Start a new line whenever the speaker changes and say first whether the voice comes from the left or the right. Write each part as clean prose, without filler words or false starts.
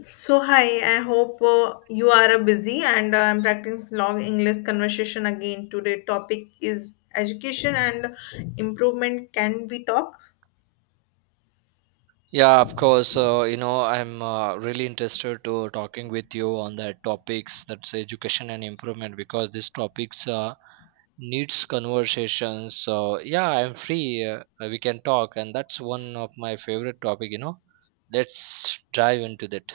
left: So hi, I hope you are busy and I'm practicing long English conversation again. Today topic is education and improvement. Can we talk?
right: Yeah, of course. You know, I'm really interested to talking with you on that topics that's education and improvement because these topics needs conversations. So yeah, I'm free. We can talk, and that's one of my favorite topic. You know, let's dive into that.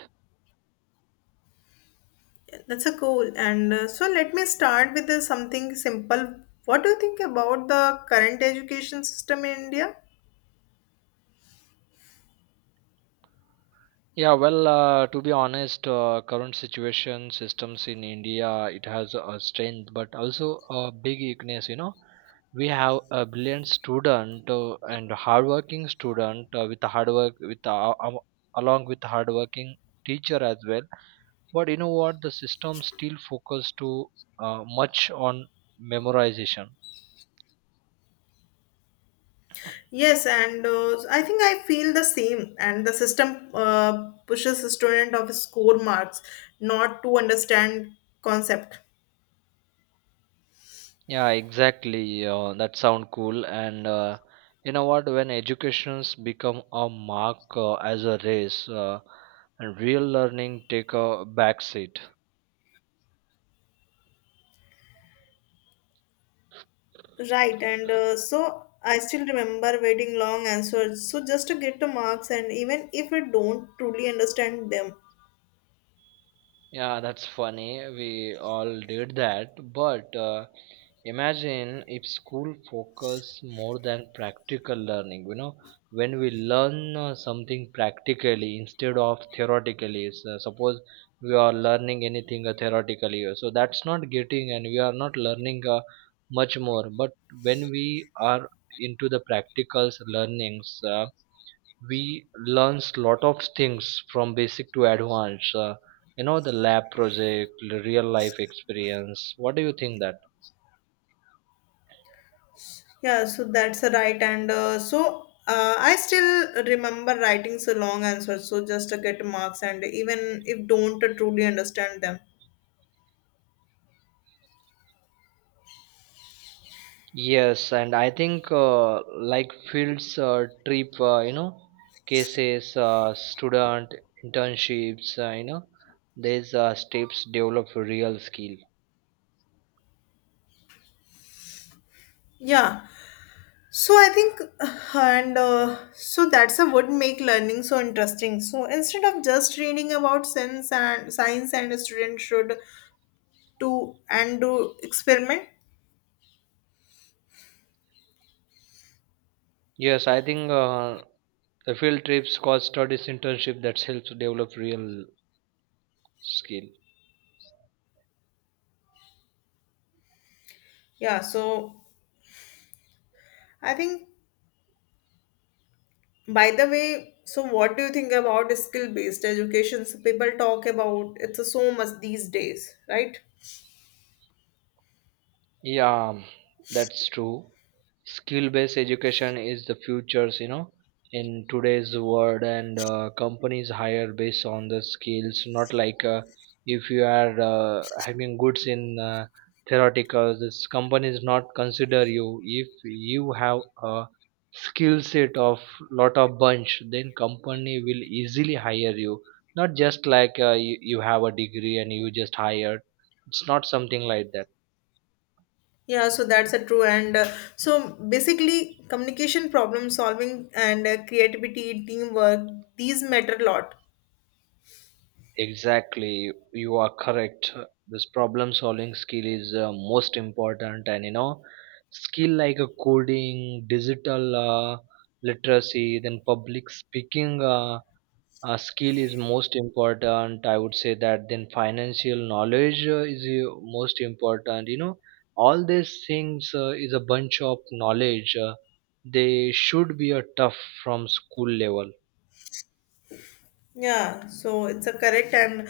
left: That's a cool. And so let me start with something simple. What do you think about the current education system in India?
right: Yeah, well, to be honest, current situation systems in India, it has a strength, but also a big weakness. You know, we have a brilliant student and hardworking student with a hard work along with hardworking teacher as well. But you know what? The system still focus to much on memorization.
left: Yes, and I think I feel the same. And the system pushes a student of score marks, not to understand concept.
right: Yeah, exactly. That sound cool. And you know what? When educations become a mark as a race, and real learning take a backseat.
left: Right, and so I still remember waiting long answers. So just to get the marks, and even if we don't truly understand them,
right: Yeah, that's funny. We all did that. But imagine if school focus more than practical learning, you know, when we learn something practically instead of theoretically. So suppose we are learning anything theoretically, so that's not getting and we are not learning much more. But when we are into the practicals learnings, we learns lot of things from basic to advanced you know, the lab project, the real life experience. What do you think that?
left: yeah. So that's right, and I still remember writing so long answers. So just to get marks, and even if don't truly understand them,
right: Yes, and I think like fields trip, you know, cases, student internships, you know, these steps develop real skill.
left: yeah. So I think, and so that's a would make learning so interesting. So instead of just reading about sense and science, and a student should do and do experiment.
right: Yes, I think the field trips, cause studies, internship, that helps develop real skill.
left: Yeah, so I think, by the way, so what do you think about skill-based education? So people talk about it's so much these days, right?
right: Yeah, that's true. Skill-based education is the futures, you know, in today's world, and companies hire based on the skills, not like if you are having goods in theoretical, this companies not consider you. If you have a skill set of lot of bunch, then company will easily hire you. Not just like you have a degree and you just hired. It's not something like that.
left: Yeah, so that's a true. And so basically, communication, problem solving, and creativity, teamwork, these matter a lot.
right: Exactly, you are correct. This problem solving skill is most important, and you know, skill like a coding, digital literacy, then public speaking skill is most important. I would say that then financial knowledge is most important. You know, all these things is a bunch of knowledge. They should be a tough from school level.
left: Yeah, so it's a correct, and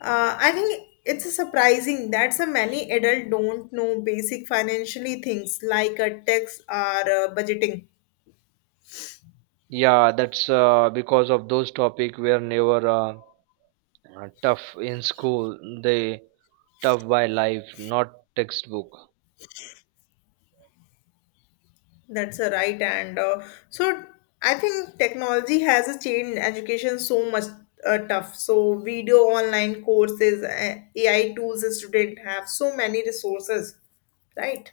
left: I think it's a surprising that so many adult don't know basic financially things like a tax or budgeting.
right: Yeah, that's because of those topic were never tough in school. They tough by life, not textbook.
left: That's a right, and so I think technology has changed education so much tough. So video, online courses, AI tools, the student have so many resources, right?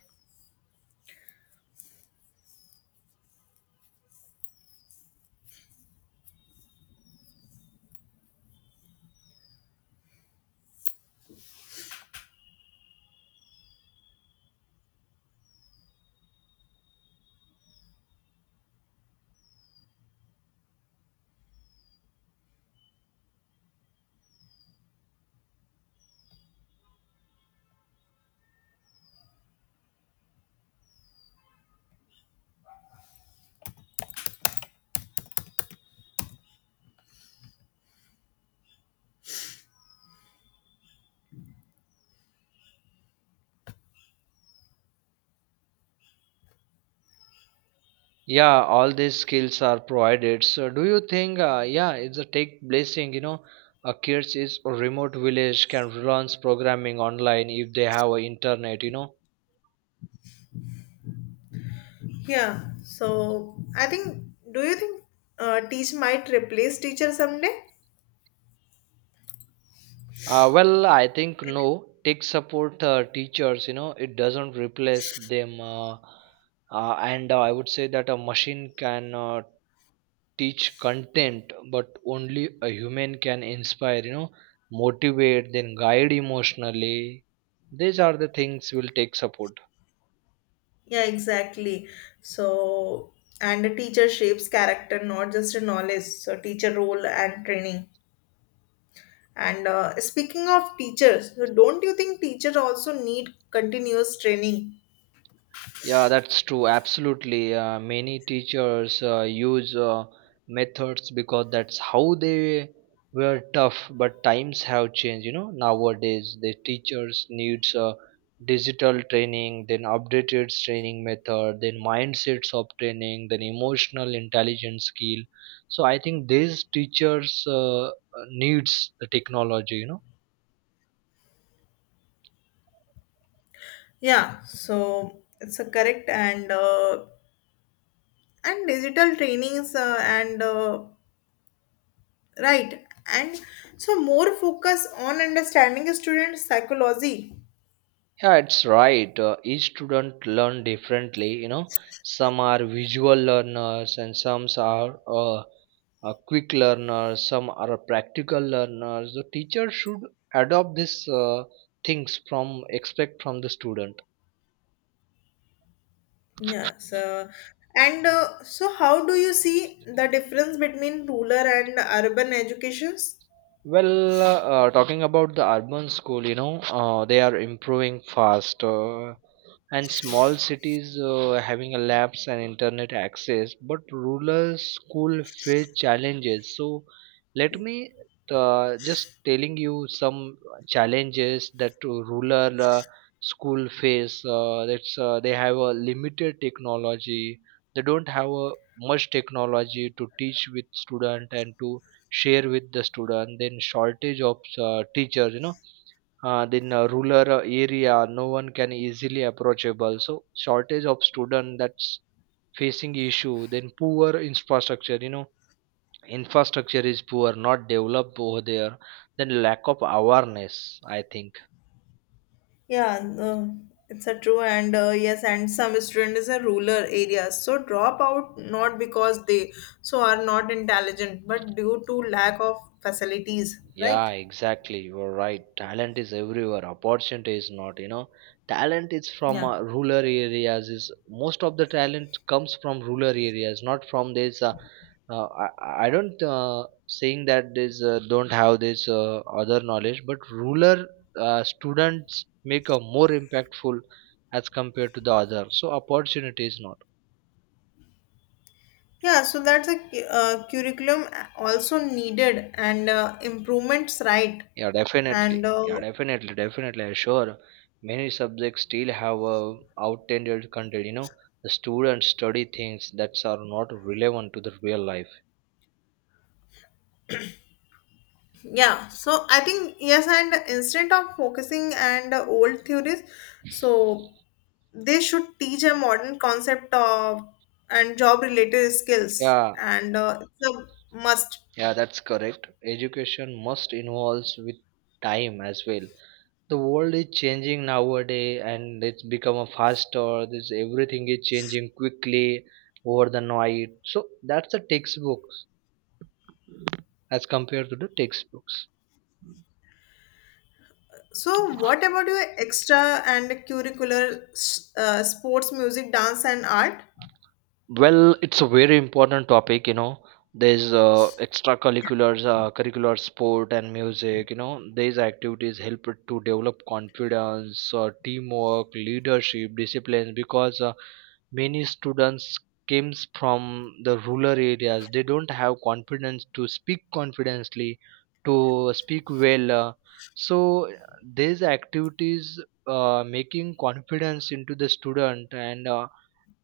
right: Yeah, all these skills are provided. So, do you think? Yeah, it's a take blessing. You know, a kids is a remote village can learn programming online if they have a internet. You know.
left: Yeah. So I think, do you think teach might replace teacher someday?
right: Well, I think no. Tech support teachers. You know, it doesn't replace them. And I would say that a machine can teach content but only a human can inspire, you know, motivate then guide emotionally. These are the things will take support.
left: Yeah, exactly. So and a teacher shapes character, not just a knowledge. So teacher role and training. And speaking of teachers, so don't you think teachers also need continuous training?
right: Yeah, that's true. Absolutely. Many teachers use methods because that's how they were tough. But times have changed. You know, nowadays the teachers needs digital training, then updated training method, then mindsets of training, then emotional intelligence skill. So I think these teachers needs the technology. You know.
left: Yeah, so it's a correct and digital trainings and right and so more focus on understanding student psychology.
right: Yeah, it's right. Each student learn differently. You know, some are visual learners and some are quick learners. Some are practical learners. The teacher should adopt these things from expect from the student.
left: Yeah, so and so how do you see the difference between rural and urban educations?
right: Well, talking about the urban school, you know, they are improving fast, and small cities having a labs and internet access, but rural school face challenges. So, let me just telling you some challenges that rural school face. That's they have a limited technology. They don't have a much technology to teach with student and to share with the student, then shortage of teachers, you know, then rural area no one can easily approachable, so shortage of student, that's facing issue, then poor infrastructure, you know, infrastructure is poor, not developed over there, then lack of awareness, I think.
left: Yeah, no, it's a true and yes, and some student is a rural areas so drop out not because they so are not intelligent, but due to lack of facilities,
right: Yeah,
left: right?
right: exactly. You're right. Talent is everywhere. Opportunity is not, you know. Talent is from
left: Yeah,
right: rural areas. Is most of the talent comes from rural areas, not from this. I don't saying that this don't have this other knowledge, but rural students make a more impactful as compared to the other. So opportunity is not.
left: yeah. So that's a curriculum also needed and improvements, right?
right: Yeah,
left: And
right: definitely. Yeah, definitely. Sure, many subjects still have a outdated content. You know, the students study things that are not relevant to the real life.
left: Yeah, so I think yes, and instead of focusing and old theories, so they should teach a modern concept of and job related skills,
right: Yeah,
left: and it's a must.
right: yeah, that's correct. Education must involve with time as well. The world is changing nowadays, and it's become a faster. This everything is changing quickly over the night. So that's the textbooks as compared to the textbooks.
left: So, what about your extra and curricular sports, music, dance, and art?
right: Well, it's a very important topic, you know. There's extracurriculars, curricular sport and music, you know. These activities help to develop confidence, teamwork, leadership, discipline because many students comes from the rural areas. They don't have confidence to speak confidently, to speak well. So these activities making confidence into the student and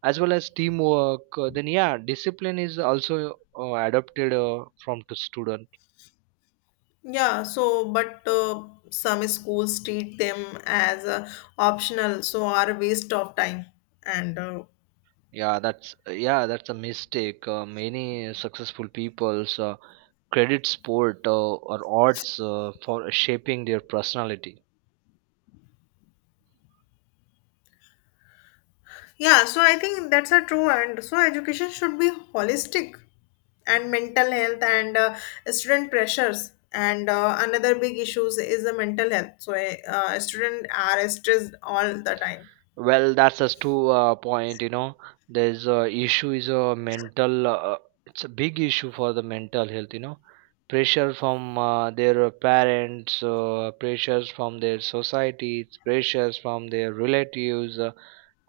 right: as well as teamwork, then yeah, discipline is also adopted from to student.
left: Yeah, so but some schools treat them as optional, so are a waste of time, and
right: Yeah, that's a mistake. Many successful people's credit sport or arts for shaping their personality.
left: yeah, so I think that's a true, and so education should be holistic and mental health and student pressures. And another big issues is the mental health. So students are stressed all the time.
right: Well, that's just two point, you know. There's a issue is a mental it's a big issue for the mental health, you know. Pressure from their parents, pressures from their societies, pressures from their relatives,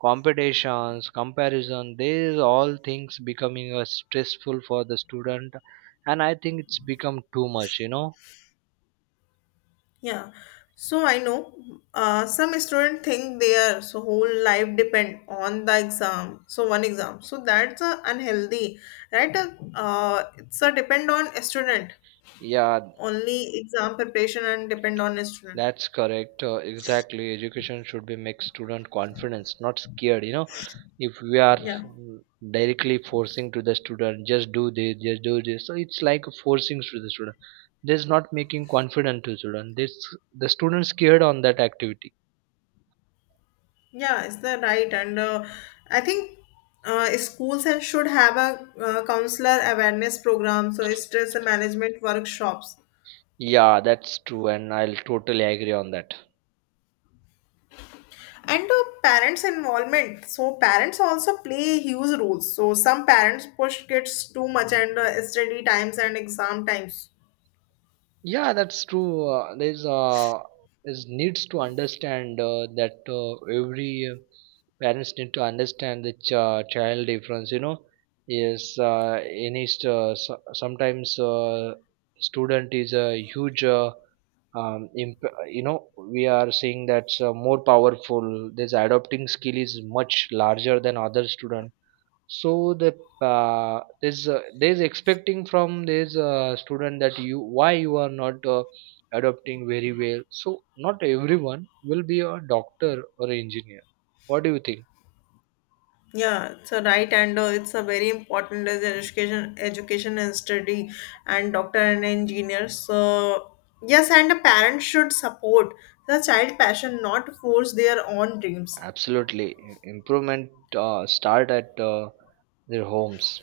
right: competitions, comparison, these all things becoming stressful for the student, and I think it's become too much, you know.
left: Yeah. So I know some students think their so whole life depend on the exam. So one exam. So that's unhealthy, right? It's a depend on a student
right: Yeah,
left: only exam preparation and depend on a student.
right: that's correct. Exactly. Education should be make student confidence, not scared. You know, if we are
left: Yeah.
right: directly forcing to the student, just do this, just do this. So it's like forcing to the student. This not making confident to student. This the student scared on that activity.
left: Yeah, is that right? And I think schools and should have a counselor awareness program, so stress management workshops,
right: Yeah, that's true, and I'll totally agree on that.
left: and parents' involvement. So parents also play huge roles. So some parents push kids too much and study times and exam times.
right: Yeah, that's true. There's is needs to understand that every parents need to understand the child difference. You know, is in his sometimes student is a huge. You know, we are seeing that's more powerful. This adopting skill is much larger than other student. So the there's expecting from this student that you why you are not adopting very well. So not everyone will be a doctor or engineer. What do you think?
left: Yeah, so right, and it's a very important as an education, education and study, and doctor and engineer. So yes, and a parent should support the child passion, not force their own dreams.
right: Absolutely. Improvement start at their homes.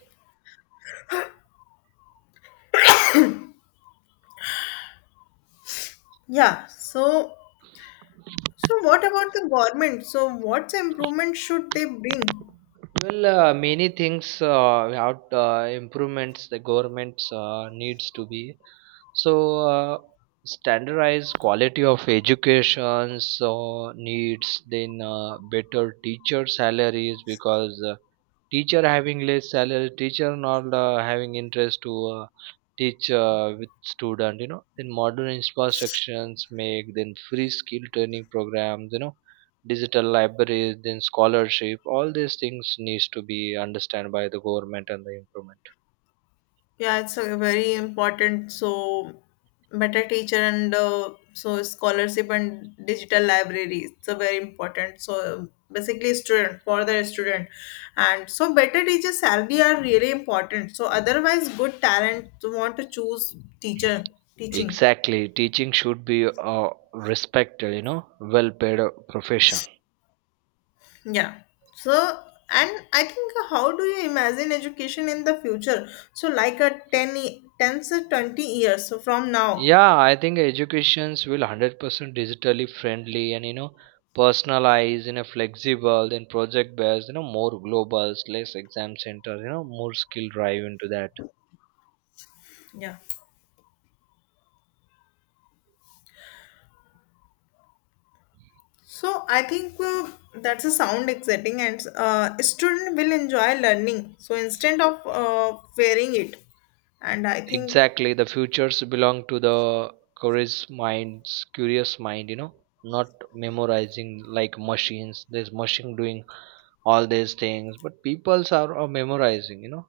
left: Yeah. So so what about the government? So what improvement should they bring?
right: Well, many things we have improvements the governments needs to be. So standardized quality of education so needs, then better teacher salaries because teacher having less salary, teacher not having interest to teach with student, you know, then modern infrastructures make, then free skill training programs, you know, digital libraries, then scholarship, all these things needs to be understood by the government and the improvement.
left: Yeah, it's a very important. So, better teacher and so scholarship and digital library. It's a very important. So basically, student for the student, and so better teacher salary are really important. So otherwise, good talent want to choose teacher teaching.
right: Exactly, teaching should be a respected, you know, well paid profession.
left: Yeah. So and I think how do you imagine education in the future? So like a 10, 10 to 20 years so from now.
right: Yeah, I think educations will 100% digitally friendly, and you know, personalized, you know, flexible, then project based, you know, more global, less exam centers, you know, more skill drive into that.
left: Yeah. So I think that's a sound exciting, and student will enjoy learning. So instead of wearing it, and I think
right: Exactly, the futures belong to the curious mind, you know, not memorizing like machines. There's machine doing all these things, but peoples are memorizing, you know.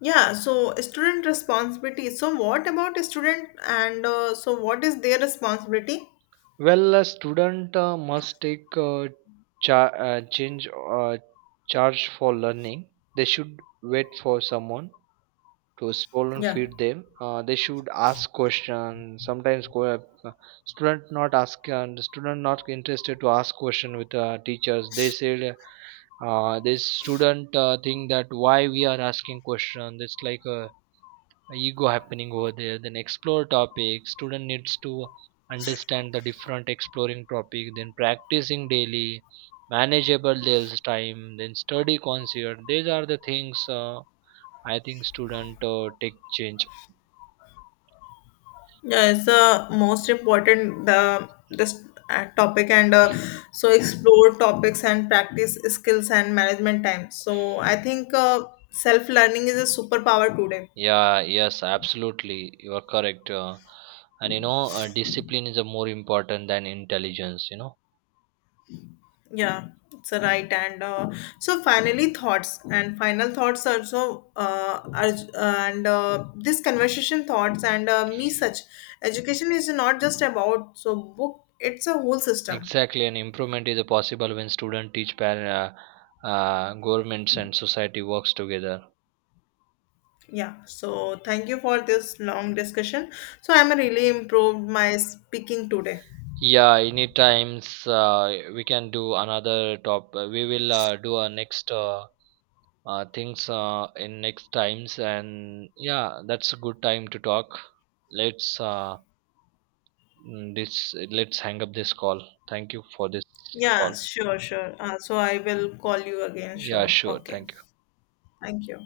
left: yeah. So student responsibility. So what about student and so what is their responsibility?
right: Well, a student must take change charge for learning. They should wait for someone to scroll and
left: Yeah,
right: feed them. They should ask questions. Sometimes student not ask and student not interested to ask question with teachers. They said this student think that why we are asking question. It's like a ego happening over there, then explore topic, student needs to understand the different exploring topic, then practicing daily, manageable there's time, then study concert, these are the things I think student take change.
left: yeah, it's the most important the this topic and so explore topics and practice skills and management time. So I think self learning is a superpower today.
right: Yeah, yes, absolutely. You are correct. And you know, discipline is a more important than intelligence, you know.
left: Yeah, it's a right. And so finally, thoughts and final thoughts also are, and this conversation thoughts and me such education is not just about so book. It's a whole system.
right: Exactly, and improvement is possible when student, teach par uh, governments and society works together.
left: Yeah. So thank you for this long discussion. So I'm really improved my speaking today.
right: Yeah, any times we can do another top. We will do our next things in next times, and yeah, that's a good time to talk. Let's mm, this let's hang up this call. Thank you for this
left: Yeah.
right: call.
left: Sure. Sure. So I will call you again
right: Yeah,
left: soon.
right: sure.
left: Okay.
right: Thank you.
left: Thank you.